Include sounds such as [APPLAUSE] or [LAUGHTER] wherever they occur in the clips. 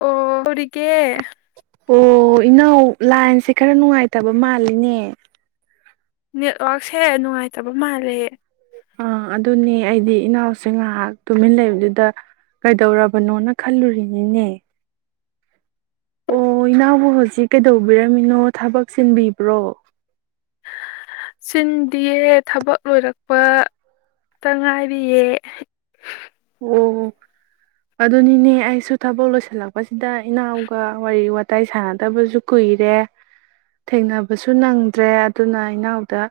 ꯑꯣ ꯍꯧꯔꯤꯀꯦ ꯑꯣ ꯏꯅꯥꯎ ꯂꯥꯏꯟꯁꯦ ꯈꯔ ꯅꯨꯡꯉꯥꯏꯇꯕ ꯃꯥꯜꯂꯤꯅꯦ ꯅꯦꯠꯋꯔꯛꯁꯦ ꯅꯨꯡꯉꯥꯏꯇꯕ ꯃꯥꯜꯂꯦ ꯑꯥ ꯑꯗꯨꯅꯦ ꯑꯩꯗꯤ ꯏꯅꯥꯎꯁꯦ ꯉꯥꯏꯍꯥꯛ ꯇꯨꯃꯤꯟ ꯂꯩꯕꯗꯨꯗ ꯀꯩꯗꯧꯔꯕꯅꯣꯅ ꯈꯜꯂꯨꯔꯤꯅꯤꯅꯦ ꯑꯣ ꯏꯅꯥꯎꯕꯨ ꯍꯧꯖꯤꯛ ꯀꯩꯗꯧꯕꯤꯔꯝꯃꯤꯅꯣ ꯊꯕꯛ ꯆꯤꯟꯕꯤꯕ꯭ꯔꯣ ꯆꯤꯟꯗꯤꯌꯦ ꯊꯕꯛ ꯂꯣꯏꯔꯛꯄ ꯇ ꯉꯥꯏꯔꯤꯌꯦ ꯑꯣ ꯑꯗꯨꯅꯤꯅꯦ ꯑꯩꯁꯨ ꯊꯕꯛ ꯂꯣꯏꯁꯤꯜꯂꯛꯄꯁꯤꯗ ꯏꯅꯥꯎꯒ ꯋꯥꯔꯤ ꯋꯥꯇꯥꯏ ꯁꯥꯟꯅꯗꯕꯁꯨ ꯀꯨꯏꯔꯦ ꯊꯦꯡꯅꯕꯁꯨ ꯅꯪꯗ꯭ꯔꯦ ꯑꯗꯨꯅ ꯏꯅꯥꯎꯗ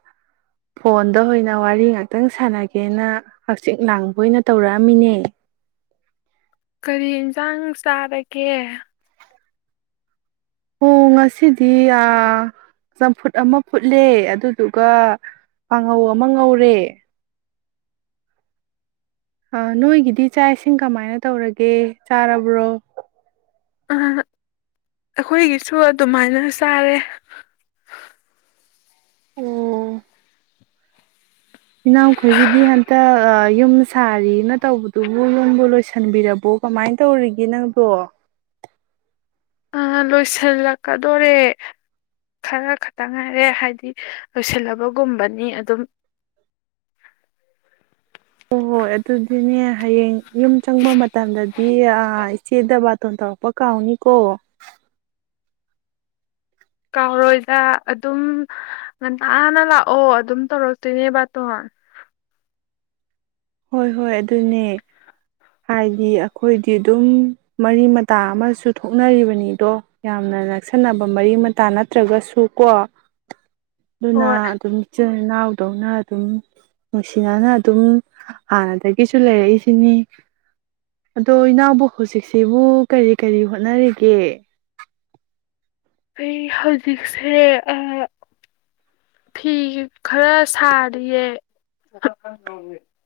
ꯐꯣꯟꯗ ꯑꯣꯏꯅ ꯋꯥꯔꯤ ꯉꯥꯛꯇꯪ ꯁꯥꯟꯅꯒꯦꯅ ꯍꯛꯆꯤ ꯂꯥꯡꯕ ꯑꯣꯏꯅ ꯇꯧꯔ ꯉꯃꯤꯅꯦ ꯀꯔꯤ ꯌꯦꯟꯁꯥꯡ ꯆꯥꯔꯒꯦ ꯑꯣ ꯉꯁꯤꯗꯤ ꯆꯝꯐꯨꯠ ꯑꯃ ꯐꯨꯠꯂꯦ ꯑꯗꯨꯗꯨꯒ ꯀꯥꯡꯉꯧ ꯑꯃ ꯉꯧꯔꯦ ꯑ ꯅꯣꯏꯒꯤꯗꯤ ꯆꯥꯛ ꯏꯁꯤꯡ ꯀꯃꯥꯏꯅ ꯇꯧꯔꯒꯦ ꯆꯥꯔꯕ꯭ꯔꯣ ꯑ ꯑꯩꯈꯣꯏꯒꯤꯁꯨ ꯑꯗꯨꯃꯥꯏꯅ ꯆꯥꯔꯦ ꯑꫭ ꯏꯅꯥꯎꯈꯣꯏꯒꯤꯗꯤ ꯍꯟꯇꯛ ꯌꯨꯝ ꯁꯥꯔꯤꯅ ꯇꯧꯕꯗꯨꯕꯨ ꯌꯨꯝꯕꯨ ꯂꯣꯏꯁꯤꯟꯕꯤꯔꯕꯣ ꯀꯃꯥꯏꯅ ꯇꯧꯔꯤꯒꯦ ꯅꯪꯗꯣ ꯑ ꯂꯣꯏꯁꯤꯜꯂꯛꯀꯗꯣꯔꯦ ꯈꯔ ꯈꯛꯇꯪ ꯉꯥꯏꯔꯦ ꯍꯥꯏꯗꯤ ꯂꯣꯏꯁꯤꯜꯂꯕꯒꯨꯝꯕꯅꯤ ꯑꯗꯨꯝ ꯍꯣꯏ ꯍꯣꯏ ꯑꯗꯨꯗꯤꯅꯦ ꯍꯌꯦꯡ ꯌꯨꯝ ꯆꯪꯕ ꯃꯇꯝꯗꯗꯤ ꯏꯆꯦꯗ ꯕꯥꯇꯣꯟ ꯇꯧꯔꯛꯄ ꯀꯥꯎꯅꯤꯀꯣ ꯀꯥꯎꯔꯣꯏꯗ ꯑꯗꯨꯝ ꯉꯟꯇꯅ ꯂꯥꯛꯑꯣ ꯑꯗꯨꯝ ꯇꯧꯔꯛꯇꯣꯏꯅꯦ ꯕꯥꯇꯣ ꯍꯣꯏ ꯍꯣꯏ ꯑꯗꯨꯅꯦ ꯍꯥꯏꯗꯤ ꯑꯩꯈꯣꯏꯗꯤ ꯑꯗꯨꯝ ꯃꯔꯤ ꯃꯇꯥ ꯑꯃꯁꯨ ꯊꯣꯛꯅꯔꯤꯕꯅꯤꯗꯣ ꯌꯥꯝꯅ ꯅꯛꯁꯟꯅꯕ ꯃꯔꯤ ꯃꯇꯥ ꯅꯠꯇ꯭ꯔꯒꯁꯨ ꯀꯣ ꯑꯗꯨꯅ ꯍꯣꯏ ꯑꯗꯨꯝ ꯏꯆꯤꯜ ꯏꯅꯥꯎ ꯇꯧꯅ ꯑꯗꯨꯝ ꯅꯨꯡꯁꯤꯅꯅ ꯑꯗꯨꯝ ꯍꯥꯟꯅꯗꯒꯤꯁꯨ ꯂꯩꯔꯛꯏꯁꯤꯅꯤ ꯑꯗꯣ ꯏꯅꯥꯎꯕꯨ ꯍꯧꯖꯤꯛꯁꯤꯕꯨ ꯀꯔꯤ ꯀꯔꯤ ꯍꯣꯠꯅꯔꯤꯒꯦ ꯑꯩ ꯍꯧꯖꯤꯛꯁꯦ ꯑ ꯐꯤ ꯈꯔ ꯁꯥꯔꯤꯌꯦ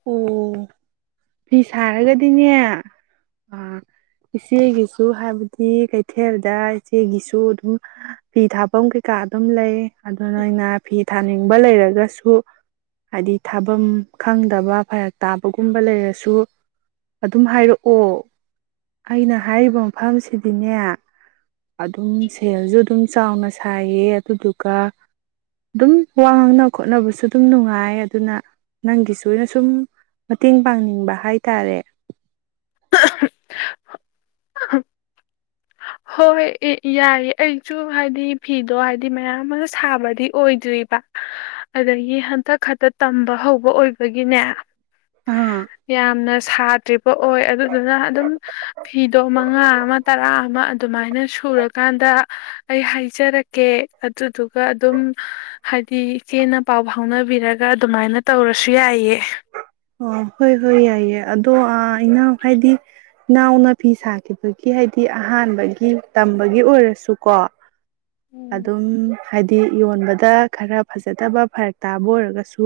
ꯑꯣ ꯐꯤ ꯁꯥꯔꯒꯗꯤꯅꯦ ꯑ ꯏꯆꯦꯒꯤꯁꯨ ꯍꯥꯏꯕꯗꯤ ꯀꯩꯊꯦꯜꯗ ꯏꯆꯦꯒꯤꯁꯨ ꯑꯗꯨꯝ ꯐꯤ ꯊꯥꯐꯝ ꯀꯩꯀꯥ ꯑꯗꯨꯝ ꯂꯩ ꯑꯗꯣ ꯅꯣꯏꯅ ꯐꯤ ꯊꯥꯅꯤꯡꯕ ꯂꯩꯔꯒꯁꯨ ꯍꯥꯏꯗꯤ ꯊꯥꯐꯝ ꯈꯪ ꯗꯕ ꯐꯔꯛ ꯇꯥꯕꯒꯨꯝꯕ ꯂꯩꯔꯁꯨ ꯑꯗꯨꯝ ꯍꯥꯏꯔꯛꯑꯣ ꯑꯩꯅ ꯍꯥꯏꯔꯤꯕ ꯃꯐꯝꯁꯤꯗꯤꯅꯦ ꯑꯗꯨꯝ ꯁꯦꯜꯖꯨ ꯑꯗꯨꯝ ꯆꯥꯎꯅ ꯁꯥꯏꯌꯦ ꯑꯗꯨꯗꯨꯒ ꯑꯗꯨꯝ ꯋꯥ ꯉꯥꯡꯅ ꯈꯣꯠꯅꯕꯁꯨ ꯑꯗꯨꯝ ꯅꯨꯡꯉꯥꯏ ꯑꯗꯨꯅ ꯅꯪꯒꯤꯁꯨ ꯂꯣꯏꯅ ꯁꯨꯝ ꯃꯇꯦꯡ ꯄꯥꯡꯅꯤꯡꯕ ꯍꯥꯏꯇꯥꯔꯦ ꯑ ꯍꯝ ꯍꯣꯏ ꯌꯥꯏꯌꯦ ꯑꯩꯖꯨ ꯍꯥꯏꯗꯤ ꯐꯤꯗꯣ ꯍꯥꯏꯗꯤ ꯃꯌꯥꯝ ꯑꯃ ꯁꯥꯕꯗꯤ ꯑꯣꯏꯗ꯭ꯔꯤꯕ ꯑꯗꯒꯤ ꯍꯟꯇꯛ ꯈꯛꯇ ꯇꯝꯕ ꯍꯧꯕ ꯑꯣꯏꯕꯒꯤꯅꯦ ꯑꯥ ꯌꯥꯝꯅ ꯁꯥ ꯑꯣꯏ ꯑꯗꯨꯗꯨꯅ ꯑꯗꯨꯝ ꯐꯤꯗꯣ ꯃꯉꯥ ꯑꯃ ꯇꯔꯥ ꯑꯃ ꯃꯥꯏꯅ ꯁꯨꯔꯀꯥꯟꯗ ꯑꯩ ꯍꯥꯏꯖꯔꯛꯀꯦ ꯑꯗꯨꯗꯨꯒ ꯑꯗꯨꯝ ꯍꯥꯏꯗꯤ ꯏꯆꯦꯅ ꯄꯥꯎ ꯐꯥꯎꯅꯕꯤꯔꯒ ꯈꯔ ꯑꯗꯨꯃꯥꯏꯅ ꯇꯧꯔꯁꯨ ꯌꯥꯏꯌꯦ ꯑꯣ ꯍꯣꯏ ꯍꯣꯏ ꯌꯥꯏꯌꯦ ꯑꯗꯣ ꯑ ꯏꯅꯥꯎ ꯍꯥꯏꯗꯤ ꯏꯅꯥꯎꯅ ꯐꯤ ꯁꯥꯈꯤꯕꯒꯤ ꯍꯥꯏꯗꯤ ꯑꯍꯥꯟꯕꯒꯤ ꯇꯝꯕꯒꯤ ꯑꯣꯏꯔꯁꯨꯀꯣ ꯎꯝ ꯑꯗꯨꯝ ꯍꯥꯏꯗꯤ ꯌꯣꯟꯕꯗ ꯈꯔ ꯐꯖꯗꯕ ꯐꯔꯛ ꯇꯥꯕ ꯑꯣꯏꯔꯒꯁꯨ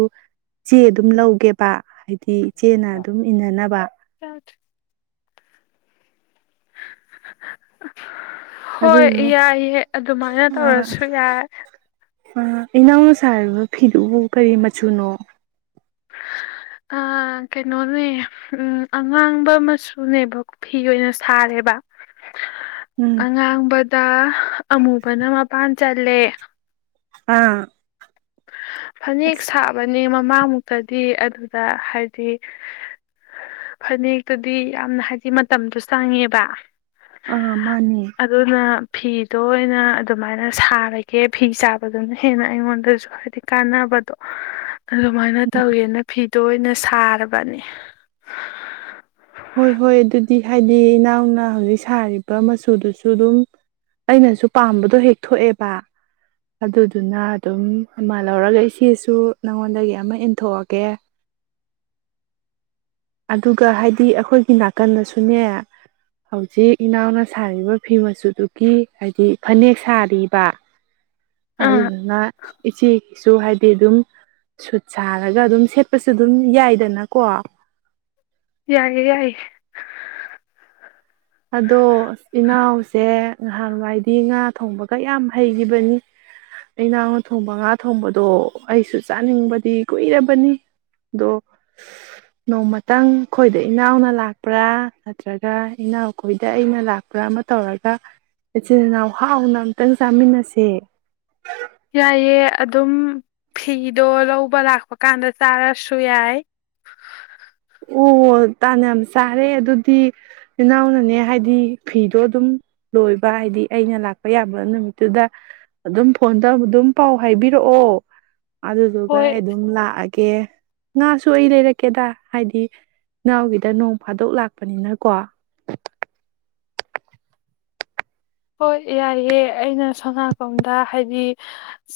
ꯆꯦ ꯑꯗꯨꯝ ꯂꯧꯒꯦꯕ ꯍꯥꯏ ꯗꯤ ꯏꯆꯦꯅ ꯑꯗꯨꯝ ꯏꯟꯅꯅꯕ ꯆꯥꯗ꯭ꯔꯤ ꯍꯣꯏ ꯑꯗꯨꯗꯣ ꯌꯥꯏꯌꯦ ꯑꯗꯨꯃꯥꯏꯅ ꯇꯧꯔꯁꯨ ꯌꯥꯏ ꯑ ꯏꯅꯥꯎꯅ ꯁꯥꯔꯤꯕ ꯐꯤꯗꯨꯕꯨ ꯀꯔꯤ ꯃꯆꯨꯅꯣ ꯑ ꯀꯩꯅꯣꯅꯦ ꯎꯝ ꯑꯉꯥꯡꯕ ꯃꯆꯨꯅꯦꯕ ꯐꯤ ꯑꯣꯏꯅ ꯁꯥꯔꯦꯕ ꯎꯝ ꯑꯉꯥꯡꯕ ꯇ ꯑꯃꯨꯕꯅ ꯃꯄꯥꯟ ꯆꯜꯂꯦ ꯑꯥ ꯐꯅꯦꯛ ꯑꯁ ꯁꯥꯕꯅꯦ ꯃꯃꯥꯡ ꯃꯨꯛꯇꯗꯤ ꯑꯗꯨꯗ ꯍꯥꯏꯗꯤ ꯐꯅꯦꯛꯇꯨꯗꯤ ꯌꯥꯝꯅ ꯍꯥꯏꯗꯤ ꯃꯇꯝꯗꯣ ꯆꯪꯉꯦꯕ ꯑꯥ ꯃꯥꯅꯤ ꯑꯗꯨꯅ ꯐꯤꯗꯣ ꯑꯣꯏꯅ ꯑꯗꯨꯃꯥꯏꯅ ꯁꯥꯔꯒꯦ ꯐꯤ ꯁꯥꯕꯗꯨꯅ ꯍꯦꯟꯅ ꯑꯩꯉꯣꯟꯗꯁꯨ ꯍꯥꯏꯗꯤ ꯀꯥꯟꯅꯕꯗꯣ ꯑꯗꯨꯃꯥꯏꯅ ꯇꯧꯋꯦꯅ ꯐꯤ ꯇꯣꯏꯅ ꯁꯥꯔꯕꯅꯤ ꯍꯣꯏ ꯍꯣꯏ ꯑꯗꯨꯗꯤ ꯍꯥꯏꯗꯤ ꯏꯅꯥꯎꯅ ꯍꯧꯖꯤꯛ ꯁꯥꯔꯤꯕ ꯃꯆꯨꯗꯨꯁꯨ ꯑꯗꯨꯝ ꯑꯩꯅꯁꯨ ꯄꯥꯝꯕꯗꯣ ꯍꯦꯛ ꯊꯣꯛꯣꯛꯑꯦꯕ ꯑꯗꯨꯗꯨꯅ ꯑꯗꯨꯝ ꯑꯃ ꯂꯧꯔꯒ ꯏꯆꯦꯁꯨ ꯅꯉꯣꯟꯗꯒꯤ ꯑꯃ ꯏꯟꯊꯣꯛꯑꯒꯦ ꯑꯗꯨꯒ ꯍꯥꯏꯗꯤ ꯑꯩꯈꯣꯏꯒꯤ ꯅꯥꯀꯟꯗꯁꯨꯅꯦ ꯍꯧꯖꯤꯛ ꯏꯅꯥꯎꯅ ꯁꯥꯔꯤꯕ ꯐꯤ ꯃꯆꯨꯗꯨꯒꯤ ꯍꯥꯏꯗꯤ ꯐꯅꯦꯛ ꯁꯥꯔꯤꯕ ꯑꯥ ꯑꯗꯨꯅ ꯏꯆꯦꯒꯤꯁꯨ ꯍꯥꯏꯗꯤ ꯑꯗꯨꯝ ꯁꯨꯠ ꯁꯥꯔꯒ ꯑꯗꯨꯝ ꯁꯦꯠꯄꯁꯨ ꯑꯗꯨꯝ ꯌꯥꯏꯗꯅ ꯀꯣ ꯌꯥꯏꯌꯦ ꯌꯥꯏꯌꯦ ꯑꯗꯣ ꯏꯅꯥꯎꯁꯦ ꯅꯍꯥꯟꯋꯥꯏꯗꯤ ꯉꯥ ꯊꯣꯡꯕꯒ ꯌꯥꯝ ꯍꯩꯈꯤꯕꯅꯤ ꯏꯅꯥꯎꯅ ꯊꯣꯡꯕ ꯉꯥ ꯊꯣꯡꯕꯗꯣ ꯑꯩꯁꯨ ꯆꯥꯅꯤꯡꯕꯗꯤ ꯀꯨꯏꯔꯕꯅꯤ ꯑꯗꯣ ꯅꯣꯡꯃꯇꯪ ꯑꯩꯈꯣꯏꯗ ꯏꯅꯥꯎꯅ ꯂꯥꯛꯄ꯭ꯔꯥ ꯅꯠꯇ꯭ꯔꯒ ꯏꯅꯥꯎ ꯑꯩꯈꯣꯏꯗ ꯑꯩꯅ ꯂꯥꯛꯄ꯭ꯔ ꯑꯃ ꯇꯧꯔꯒ ꯏꯆꯤꯟꯜ ꯏꯅꯥꯎ ꯍꯥꯎꯅ ꯑꯃꯝꯇꯪ ꯆꯥꯃꯤꯟꯅꯁꯦ ꯌꯥꯏꯑꯦ ꯑꯗꯨꯝ ꯐꯤꯗꯣ ꯂꯧꯕ ꯂꯥꯛꯄ ꯀꯥꯟꯗ ꯆꯥꯔꯁꯨ ꯌꯥꯏ ꯑꯣ ꯇꯥꯅ ꯌꯥꯝ ꯆꯥꯔꯦ ꯑꯗꯨꯗꯤ ꯏꯅꯥꯎꯅꯅꯦ ꯍꯥꯏꯗꯤ ꯐꯤꯗꯣ ꯑꯗꯨꯝ ꯂꯣꯏꯕ ꯍꯥꯏꯗꯤ ꯑꯩꯅ ꯂꯥꯛꯄ ꯌꯥꯕ ꯅꯨꯃꯤꯠꯇꯨꯗ ꯑꯗꯨꯝ ꯐꯣꯟ ꯇꯧ ꯑꯗꯨꯝ ꯄꯥꯎ ꯍꯥꯏꯕꯤꯔꯛꯑꯣ ꯑꯗꯨꯗꯨꯒ ꯑꯩ ꯍꯣꯏ ꯑꯗꯨꯝ ꯂꯥꯛꯑꯒꯦ ꯑꯣꯀꯦ ꯉꯥꯁꯨ ꯑꯩ ꯂꯩꯔꯛꯀꯦꯗ ꯍꯥꯏꯗꯤ ꯅꯥꯎꯒꯤꯗ ꯅꯣꯡ ꯐꯥꯗꯣꯛ ꯂꯥꯛꯄꯅꯤꯅꯀꯣ ꯍꯣꯏ ꯌꯥꯏꯑꯦ ꯑꯩꯅ ꯁꯣꯅꯥꯀꯣꯡꯗ ꯍꯥꯏꯗꯤ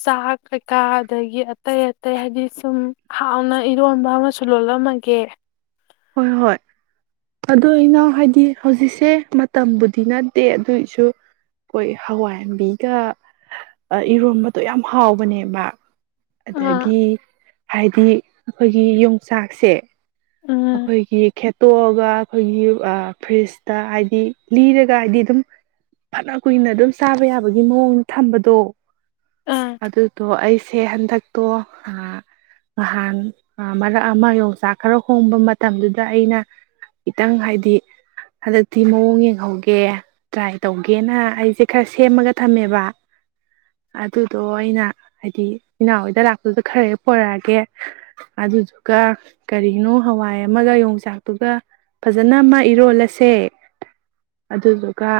ꯆꯥꯛ ꯀꯩꯀꯥ ꯑꯗꯒꯤ ꯑꯇꯩ ꯑꯇꯩ ꯍꯥꯏꯕꯗꯤ ꯁꯨꯝ ꯍꯥꯎꯅ ꯏꯔꯣꯟꯕ ꯑꯃꯁꯨ ꯂꯣꯜꯂꯝꯃꯒꯦ ꯍꯣꯏ ꯍꯣꯏ ꯑꯗꯨ ꯏꯅꯥꯎ ꯍꯥꯏꯗꯤ ꯍꯧꯖꯤꯛꯁꯦ ꯃꯇꯝꯕꯨꯗꯤ ꯅꯠꯇꯦ ꯑꯗꯨꯏꯁꯨ ꯑꯩꯈꯣꯏ ꯍꯋꯥꯏꯟꯕꯤꯒ ꯏꯔꯣꯟꯝꯕꯗꯣ ꯌꯥꯝ ꯍꯥꯎꯕꯅꯦꯕ ꯑꯥ ꯑꯗꯒꯤ ꯍꯥꯏꯗꯤ ꯑꯩꯈꯣꯏꯒꯤ ꯌꯣꯡꯆꯥꯛꯁꯦ ꯎꯝ ꯑꯩꯈꯣꯏꯒꯤ ꯈꯦ ꯇꯣꯛꯑꯒ ꯑꯩꯈꯣꯏꯒꯤ ꯐ꯭ꯔꯤꯖꯇ ꯍꯥꯏꯗꯤ ꯂꯤꯔꯒ ꯍꯥꯏꯕꯗꯤ ꯑꯗꯨꯝ ꯐꯅ ꯀꯨꯏꯅ ꯑꯗꯨꯝ ꯆꯥꯕ ꯌꯥꯕꯒꯤ ꯃꯑꯣꯡ ꯊꯝꯕꯗꯣ ꯑꯥ ꯑꯗꯨ ꯇꯣ ꯑꯩꯁ ꯁꯦ ꯍꯟꯗꯛꯇꯣ ꯅꯍꯥꯟ ꯃꯔꯛ ꯑꯃ ꯌꯣꯡꯆꯥꯛ ꯈꯔ ꯍꯣꯡꯕ ꯃꯇꯝꯗꯨꯗ ꯑꯩꯅ ꯈꯤꯇꯪ ꯍꯥꯏꯗꯤ ꯍꯟꯗꯛꯇꯤ ꯃꯑꯣꯡ ꯌꯦꯡꯍꯧꯒꯦ ꯇ꯭ꯔꯥꯏ ꯇꯧꯒꯦꯅ ꯑꯩꯁꯦ ꯈꯔ ꯁꯦꯝꯃꯒ ꯊꯝꯃꯦꯕ ꯑꯗꯨꯗꯣ ꯑꯩꯅ ꯍꯥꯏꯗꯤ ꯏꯅꯥꯎꯣꯏꯗ ꯂꯥꯛꯄꯗꯨꯗ ꯈꯔ ꯍꯦꯛ ꯄꯔꯛꯑꯒꯦ ꯑꯗꯨꯗꯨꯒ ꯀꯔꯤꯅꯣ ꯍꯋꯥꯏ ꯑꯃꯒ ꯌꯣꯡꯆꯥꯛꯇꯨꯒ ꯐꯖꯅ ꯑꯃ ꯏꯔꯣꯜꯂꯁꯦ ꯑꯗꯨꯗꯨꯒ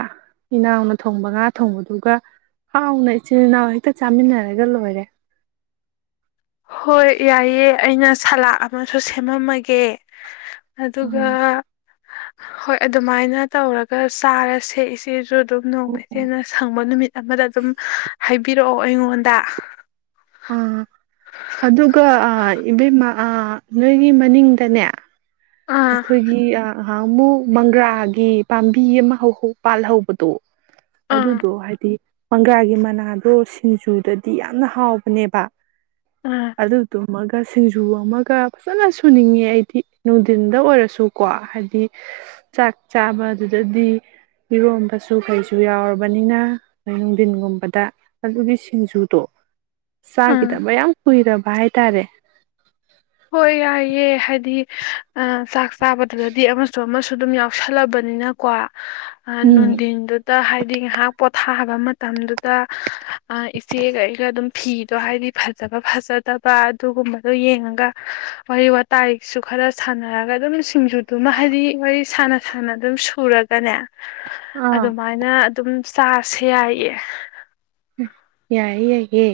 ꯏꯅꯥꯎꯅ ꯊꯣꯡꯕ ꯉꯥ ꯊꯣꯡꯕꯗꯨꯒ ꯍꯥꯎꯅ ꯏꯆꯤꯟꯜ ꯏꯅꯥꯎ ꯍꯦꯛꯇ ꯆꯥꯃꯤꯟꯅꯔꯒ ꯂꯣꯏꯔꯦ ꯍꯣꯏ ꯌꯥꯏꯑꯦ ꯑꯩꯅ ꯁꯥꯂꯛꯑ ꯑꯃꯁꯨ ꯁꯦꯝꯃꯝꯃꯒꯦ ꯑꯗꯨꯒ ꯎꯝ ꯍꯣꯏ ꯑꯗꯨꯃꯥꯏꯅ ꯇꯧꯔꯒ ꯆꯥꯔ ꯁꯦꯏꯆꯦꯁꯨ ꯑꯗꯨꯝ ꯅꯣꯡꯃ ꯏꯆꯦꯅ ꯁꯪꯕ ꯅꯨꯃꯤꯠ ꯑꯃꯗ ꯑꯗꯨꯝ ꯍꯥꯏꯕꯤ ꯄꯤꯔꯛꯑꯣ ꯑꯩꯉꯣꯟꯗ ꯑꯥ ꯑꯗꯨꯒ ꯏꯕꯦꯝꯃ ꯅꯣꯏꯒꯤ ꯃꯅꯤꯡꯗꯅꯦ ꯑꯥ ꯑꯩꯈꯣꯏꯒꯤ ꯑꯍꯥꯛ ꯑꯃꯨꯛ ꯃꯪꯒ꯭ꯔꯥꯒꯤ ꯄꯥꯝꯕꯤ ꯑꯃ ꯄꯥꯜꯍꯧꯕꯗꯣ ꯑꯥ ꯑꯗꯨꯗꯣ ꯍꯥꯏꯗꯤ ꯄꯪꯒꯥꯥꯒꯤ ꯃꯅꯥꯗꯣ ꯁꯤꯡꯖꯨꯗꯗꯤ ꯌꯥꯝꯅ ꯍꯥꯎ ꯐꯅꯦꯕ ꯑꯥ ꯑꯗ ꯇ ꯑꯃꯒ ꯁꯤꯡꯖꯨ ꯑꯃꯒ ꯐꯖꯅ ꯁꯨꯅꯤꯡꯉꯦ ꯑꯩꯗꯤ ꯅꯨꯡꯙꯤꯟꯗ ꯑꯣꯏꯔꯁꯨꯀꯣ ꯍꯥꯏꯗꯤ ꯆꯥꯛ ꯆꯥꯕꯗꯨꯗꯗꯤ ꯃꯤꯔꯣꯟꯝꯕꯁꯨ ꯀꯩꯁꯨ ꯌꯥꯎꯔꯕꯅꯤꯅ ꯅꯣꯏ ꯅꯨꯡꯊꯤꯟꯒꯨꯝꯕꯗ ꯑꯗꯨꯒꯤ ꯁꯤꯡꯖꯨꯗꯣ ꯎꯝ ꯆꯥꯈꯤꯗꯕꯌꯥꯝ ꯀꯨꯏꯔꯕ ꯚꯥꯏ ꯇꯔꯦ ꯍꯣꯏ ꯌꯥꯏꯌꯦꯦ ꯍꯥꯏꯗꯤ ꯑ ꯆꯥꯛ ꯄꯥꯕꯗꯨꯗꯗꯤ ꯑꯃꯁꯨ ꯑꯃꯁ ꯁꯨ ꯑꯗꯨꯝ ꯌꯥꯎꯁꯜꯂꯕꯅꯤꯅꯀꯣ ꯎꯝ ꯅꯨꯡꯟꯗꯤꯟꯗꯨꯗ ꯍꯥꯏꯗꯤ ꯉꯍꯥꯛꯣ ꯊꯥꯕ ꯃꯇꯝꯗꯨꯗ ꯏꯆꯦꯒ ꯑꯩꯒ ꯑꯗꯨꯝ ꯐꯤꯗꯣ ꯍꯥꯏꯗꯤ ꯐꯖꯕ ꯐꯖꯗꯕ ꯑꯗꯨꯒꯨꯝꯕꯗꯣ ꯌꯦꯡꯉꯒ ꯋꯥꯔꯤ ꯋꯥꯇꯥꯏꯁꯨ ꯈꯔ ꯁꯥꯟꯅꯔꯒ ꯑꯗꯨꯝ ꯁꯤꯡꯖꯨꯗꯨꯃ ꯍꯥꯏꯗꯤ ꯋꯥꯔꯤ ꯁꯥꯟꯅ ꯁꯥꯟꯅ ꯑꯗꯨꯝ ꯁꯨꯔꯒꯅꯦ ꯑꯥ ꯑꯗꯨꯃꯥꯏꯅ ꯑꯗꯨꯝ ꯆꯥꯁꯨ ꯌꯥꯏꯌꯦ ꯌꯥꯏꯌꯦ ꯌꯥꯏꯌꯦꯦ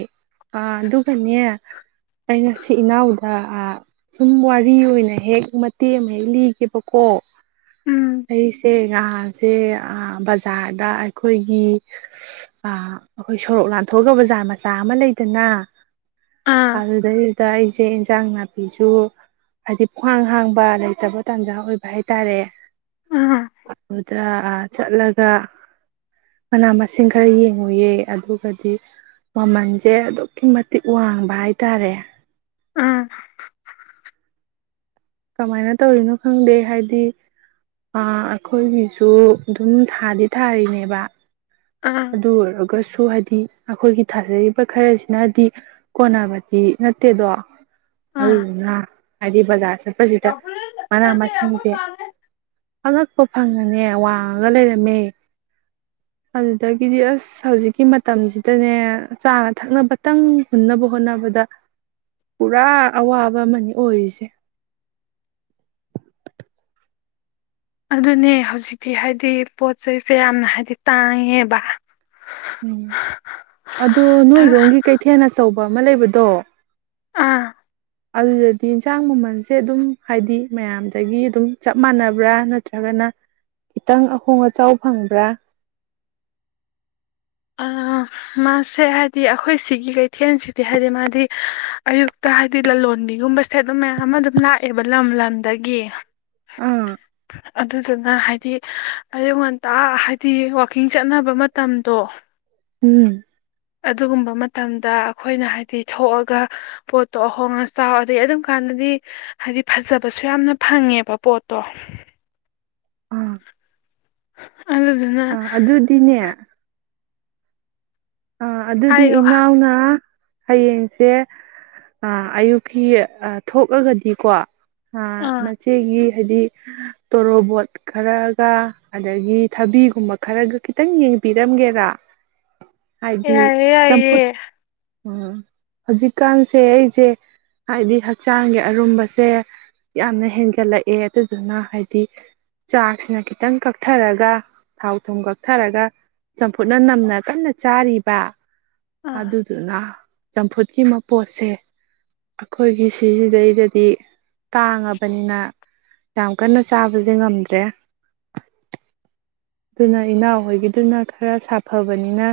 ꯑ ꯑꯗꯨꯒꯅꯦ ꯑꯩ ꯉꯁꯤ ꯏꯅꯥꯎꯗ ꯁꯨꯝ ꯋꯥꯔꯤ ꯑꯣꯏꯅ ꯍꯦꯛ ꯃꯇꯦꯛ ꯑꯃ ꯍꯦꯛ ꯂꯤꯒꯦꯕꯀꯣ ꯎꯝ ꯍꯥꯏꯁꯦ ꯉꯥꯁꯦ ꯕꯖꯥꯔꯗ ꯑꯩꯈꯣꯏꯒꯤ ꯑꯩꯈꯣꯏ ꯁꯣꯔꯣꯛ ꯂꯥꯟꯊꯣꯛꯒ ꯕꯖꯥꯔ ꯃꯆꯥ ꯑꯃ ꯂꯩꯗꯅ ꯑꯥ ꯑꯗꯨꯗꯦ ꯗ ꯑꯩꯁꯦ ꯏꯟꯁꯥꯡ ꯅꯥꯄꯤꯁꯨ ꯍꯥꯏꯗꯤ ꯈ꯭ꯍꯥꯡ ꯍꯥꯡꯕ ꯂꯩꯇꯕ ꯇꯥꯟꯖꯥ ꯑꯣꯏꯕ ꯍꯥꯏꯇꯥꯔꯦ ꯑꯥ ꯑꯗꯨꯗ ꯆꯠꯂꯒ ꯃꯅꯥ ꯃꯁꯤꯡ ꯈꯔ ꯌꯦꯡꯉꯨꯌꯦ ꯑꯗꯨꯒꯗꯤ ꯃꯃꯜꯁꯦ ꯑꯗꯨꯛꯀꯤ ꯃꯇꯤꯛ ꯋꯥꯡꯕ ꯍꯥꯏꯇꯥꯔꯦ ꯑꯥ ꯀꯃꯥꯏꯅ ꯇꯧꯔꯤꯅꯣ ꯈꯪꯗꯦ ꯍꯥꯏꯗꯤ ꯑꯩꯈꯣꯏꯒꯤꯁꯨ ꯑꯗꯨꯝ ꯊꯥꯗꯤ ꯊꯥꯔꯤꯅꯦꯕ ꯑꯥ ꯑꯗꯨ ꯑꯣꯒꯁ ꯁꯨ ꯍꯥꯏꯗꯤ ꯑꯩꯈꯣꯏꯒꯤ ꯊꯥꯖꯔꯤꯕ ꯈꯔꯁꯤꯅꯗꯤ ꯀꯣꯟꯅꯕꯗꯤ ꯅꯠꯇꯦꯗꯣ ꯑꯥ ꯑꯗꯨꯜꯅ ꯑꯗꯤꯕꯖꯥꯁ ꯆꯠꯄꯁꯤꯗ ꯃꯅꯥ ꯃꯁꯤꯡꯁꯦ ꯑꯉꯛꯄ ꯐꯪꯉꯅꯦ ꯋꯥꯡꯉꯒ ꯂꯩꯔꯝꯃꯦ ꯑꯗꯒꯤꯗꯤ ꯑꯁ ꯍꯧꯖꯤꯛꯀꯤ ꯃꯇꯝꯁꯤꯗꯅꯦ ꯆꯥꯅ ꯊꯛꯅꯕꯇꯪ ꯍꯨꯟꯅꯕ ꯍꯣꯠꯅꯕꯗ ꯄꯨꯔꯥ ꯑꯋꯥꯕ ꯑꯃꯅꯤ ꯑꯣꯏꯔꯤꯁꯦ ꯑꯗꯨꯅꯦ ꯍꯧꯖꯤꯛꯇꯤ ꯍꯥꯏꯗꯤ ꯄꯣꯠ ꯆꯩꯁꯦ ꯌꯥꯝꯅ ꯍꯥꯏꯕꯗꯤ ꯇꯥꯡꯉꯦꯕ ꯎꯝ ꯑꯗꯣ ꯅꯣꯏꯔꯣꯝꯒꯤ ꯑꯥ ꯀꯩꯊꯦꯜ ꯑꯆꯧꯕ ꯍ ꯑꯃ ꯂꯩꯕꯗꯣ ꯑꯗꯨꯗꯗꯤ ꯏꯟꯁꯥꯡ ꯃꯃꯜꯁꯦ ꯑꯗꯨꯝ ꯍꯥꯏꯗꯤ ꯃꯌꯥꯝꯗꯒꯤ ꯑꯗꯨꯝ ꯆꯞ ꯃꯥꯟꯅꯕ꯭ꯔꯥ ꯅꯠꯇ꯭ꯔꯒꯅ ꯈꯤꯇꯪ ꯑꯍꯣꯡ ꯑꯆꯥꯎ ꯐꯪꯕ꯭ꯔꯥ ꯃꯥꯁꯦ ꯍꯥꯏꯗꯤ ꯑꯩꯈꯣꯏ ꯁꯤꯒꯤ ꯀꯩꯊꯦꯜꯁꯤꯗꯤ ꯍꯥꯏꯗꯤ ꯃꯥꯗꯤ ꯑꯌꯨꯛꯇ ꯍꯥꯏꯗꯤ ꯂꯂꯣꯟꯕꯤꯒꯨꯝꯕꯁꯦ ꯑꯗꯨꯝ ꯃꯌꯥꯝ ꯑꯃ ꯑꯗꯨꯝ ꯂꯥꯛꯑꯦꯕ ꯂꯝ ꯂꯝꯗꯒꯤ ꯑꯗꯨ ꯑꯗꯨꯗꯨꯅ ꯍꯥꯏꯗꯤ ꯑꯩꯌꯨ ꯉꯣꯟꯇꯥ ꯍꯥꯏꯗꯤ ꯋꯥꯋꯥꯛꯀꯤꯡ ꯆꯠꯅꯕ ꯃꯇꯝꯗꯣ ꯎꯝ ꯑꯗꯨꯒꯨꯝꯕ ꯃꯇꯝꯗ ꯑꯩꯈꯣꯏꯅ ꯍꯥꯏꯗꯤ ꯊꯣꯛꯑꯒ ꯄꯣꯠꯇꯣ ꯑꯍꯣꯡꯉ ꯆꯥꯎ ꯑꯗꯩ ꯑꯗꯨꯝ ꯀꯥꯟꯗꯗꯤ ꯍꯥꯏꯗꯤ ꯐꯖꯕꯁꯨ ꯌꯥꯝꯅ ꯐꯪꯉꯦꯕ ꯄꯣꯠꯇꯣ ꯍ ꯑ ꯑꯗꯨꯗꯤꯅꯦ ꯑ ꯑꯗꯨꯗꯤ ꯍꯥꯏꯌꯣ ꯏꯅꯥꯎꯅ ꯍꯌꯦꯡꯁꯦ ꯑꯌꯨꯛꯀꯤ ꯊꯣꯛꯂꯒꯗꯤꯀꯣ ꯍꯥ ꯑꯥ ꯅꯆꯦꯒꯤ ꯍꯥꯏꯗꯤ ꯇꯣꯔꯣꯕꯣꯠ ꯈꯔꯒ ꯑꯗꯒꯤ ꯊꯕꯤꯒꯨꯝꯕ ꯈꯔꯒ ꯈꯤꯇꯪ ꯌꯦꯡꯕꯤꯔꯝꯒꯦꯔ ꯌꯥꯏꯌꯦ ꯌꯥꯏꯌꯦ꯫ ꯎꯝ ꯍꯧꯖꯤꯛꯀꯥꯟꯁꯦ ꯑꯩꯖꯦ ꯍꯥꯏꯗꯤ ꯍꯛꯆꯥꯡꯒꯤ ꯑꯔꯨꯝꯕꯁꯦ ꯌꯥꯝꯅ ꯍꯦꯟꯒꯠꯂꯛꯑꯦ ꯑꯗꯨꯗꯨꯅ ꯍꯥꯏꯗꯤ ꯆꯥꯛꯁꯤꯅ ꯈꯤꯇꯪ ꯀꯛꯊꯔꯒ ꯊꯥꯎ ꯊꯨꯝ ꯀꯛꯊꯔꯒ ꯆꯝꯐꯨꯠꯅ ꯅꯝꯅ ꯀꯟꯅ ꯆꯥꯔꯤꯕ꯫ ꯑꯥ ꯑꯗꯨꯗꯨꯅ ꯆꯝꯐꯨꯠꯀꯤ ꯃꯄꯣꯠꯁꯦ ꯑꯩꯈꯣꯏꯒꯤ ꯁꯤꯁꯤꯗꯩꯗꯗꯤ ꯇꯥꯡꯉꯕꯅꯤꯅ ꯌꯥꯝ ꯀꯟꯅ ꯆꯥꯕꯁꯦ ꯉꯝꯗ꯭ꯔꯦ ꯑꯗꯨꯅ ꯏꯅꯥꯎ ꯍꯣꯏꯒꯤꯗꯨꯅ ꯈꯔ ꯁꯥꯐꯕꯅꯤꯅ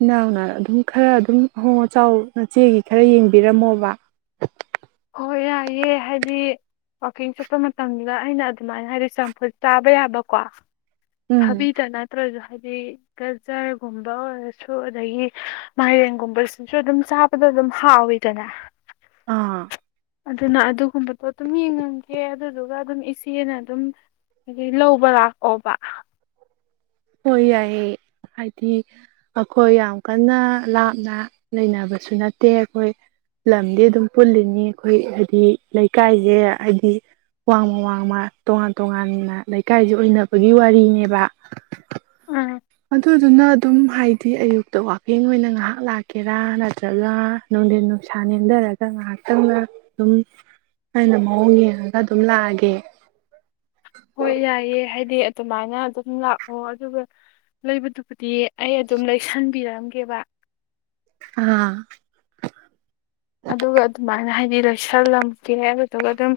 ꯏꯅꯥꯎꯅ ꯑꯗꯨꯝ ꯈꯔ ꯑꯗꯨꯝ ꯑꯍꯣꯡ ꯑꯆꯥꯎ ꯅꯆꯦꯒꯤ ꯈꯔ ꯌꯦꯡꯕꯤꯔꯝꯃꯣꯕ꯫ ꯍꯣꯏ ꯌꯥꯏꯑꯦ ꯍꯥꯏꯗꯤ ꯋꯥꯛꯀꯤꯡ ꯆꯠꯄ ꯃꯇꯝꯗꯨꯗ ꯑꯩꯅ ꯑꯗꯨꯃꯥꯏꯅ ꯍꯥꯏꯗꯤ ꯆꯝꯐꯨꯠ ꯆꯥꯕ ꯌꯥꯕꯀꯣ ꯎꯝ ꯊꯕꯤꯇ ꯅꯠꯇ꯭ꯔꯖꯨ [UNINTELLIGIBLE] [UNINTELLIGIBLE] ꯒꯖꯔꯒꯨꯝꯕ ꯑꯣꯏꯔꯁꯨ ꯑꯗꯒꯤ ꯃꯥꯏꯔꯦꯟꯒꯨꯝꯕꯁꯤꯁꯨ ꯑꯗꯨꯝ ꯆꯥꯕꯗ ꯑꯗꯨꯝ ꯍꯥꯎꯋꯤꯗꯅ꯫ ꯑꯥ꯫ ꯑꯗꯨꯅ ꯑꯗꯨꯒꯨꯝꯕꯗꯣ ꯑꯗꯨꯝ ꯌꯦꯡꯉꯝꯒꯦ ꯑꯗꯨꯗꯨꯒ ꯑꯗꯨꯝ ꯏꯆꯦꯅ ꯑꯗꯨꯝ ꯍꯥꯏꯗꯤ ꯂꯧꯕ ꯂꯥꯛꯑꯣꯕ꯫ ꯍꯣꯏ ꯌꯥꯏꯌꯦ ꯍꯥꯏꯗꯤ ꯑꯩꯈꯣꯏ ꯌꯥꯝ ꯀꯟꯅ ꯂꯥꯞꯅ ꯂꯩꯅꯕꯁꯨ ꯅꯠꯇꯦ ꯑꯩꯈꯣꯏ ꯂꯝꯗꯤ ꯑꯗꯨꯝ ꯄꯨꯜꯂꯤꯅꯤ ꯑꯩꯈꯣꯏ ꯍꯥꯏꯗꯤ ꯂꯩꯀꯥꯏꯖꯦ ꯍꯥꯏꯗꯤ ꯋꯥꯡꯃ ꯋꯥꯡꯃ ꯇꯣꯉꯥꯟ ꯇꯣꯉꯥꯟꯅ ꯂꯩꯀꯥꯏꯖꯤ ꯑꯣꯏꯅꯕꯒꯤ ꯋꯥꯔꯤꯅꯦꯕ꯫ ꯑꯥ ꯑꯗꯨꯗꯨꯅ ꯑꯗꯨꯝ ꯍꯥꯏꯗꯤ ꯑꯌꯨꯛꯇ ꯋꯥꯀꯤꯡ ꯑꯣꯏꯅ ꯉꯍꯥꯛ ꯂꯥꯛꯀꯦꯔꯥ ꯅꯠꯇ꯭ꯔꯒ ꯅꯨꯡꯗꯤꯟ ꯅꯨꯡꯁꯥ ꯅꯦꯝꯗꯔꯒ ꯉꯍꯥꯛꯇꯪꯂ ꯑꯗꯨꯝ ꯑꯩꯅ ꯃꯑꯣꯡ ꯌꯦꯡꯉꯒ ꯑꯗꯨꯝ ꯂꯥꯛꯑꯒꯦ꯫ ꯍꯣꯏ ꯌꯥꯏꯌꯦ ꯍꯥꯏꯗꯤ ꯑꯗꯨꯃꯥꯏꯅ ꯑꯗꯨꯝ ꯂꯥꯛꯑꯣ ꯑꯗꯨꯒ ꯂꯩꯕꯗꯨꯕꯨꯗꯤ ꯑꯩ ꯑꯗꯨꯝ ꯂꯩꯁꯟꯕꯤꯔꯝ ꯀꯦꯕꯥ꯫ ꯑꯥ꯫ ꯑꯗꯨꯒ ꯑꯗꯨꯃꯥꯏꯅ ꯍꯥꯏꯗꯤ ꯂꯩꯁꯜꯂꯝꯒꯦ ꯑꯗꯨꯗꯨꯒ ꯑꯗꯨꯝ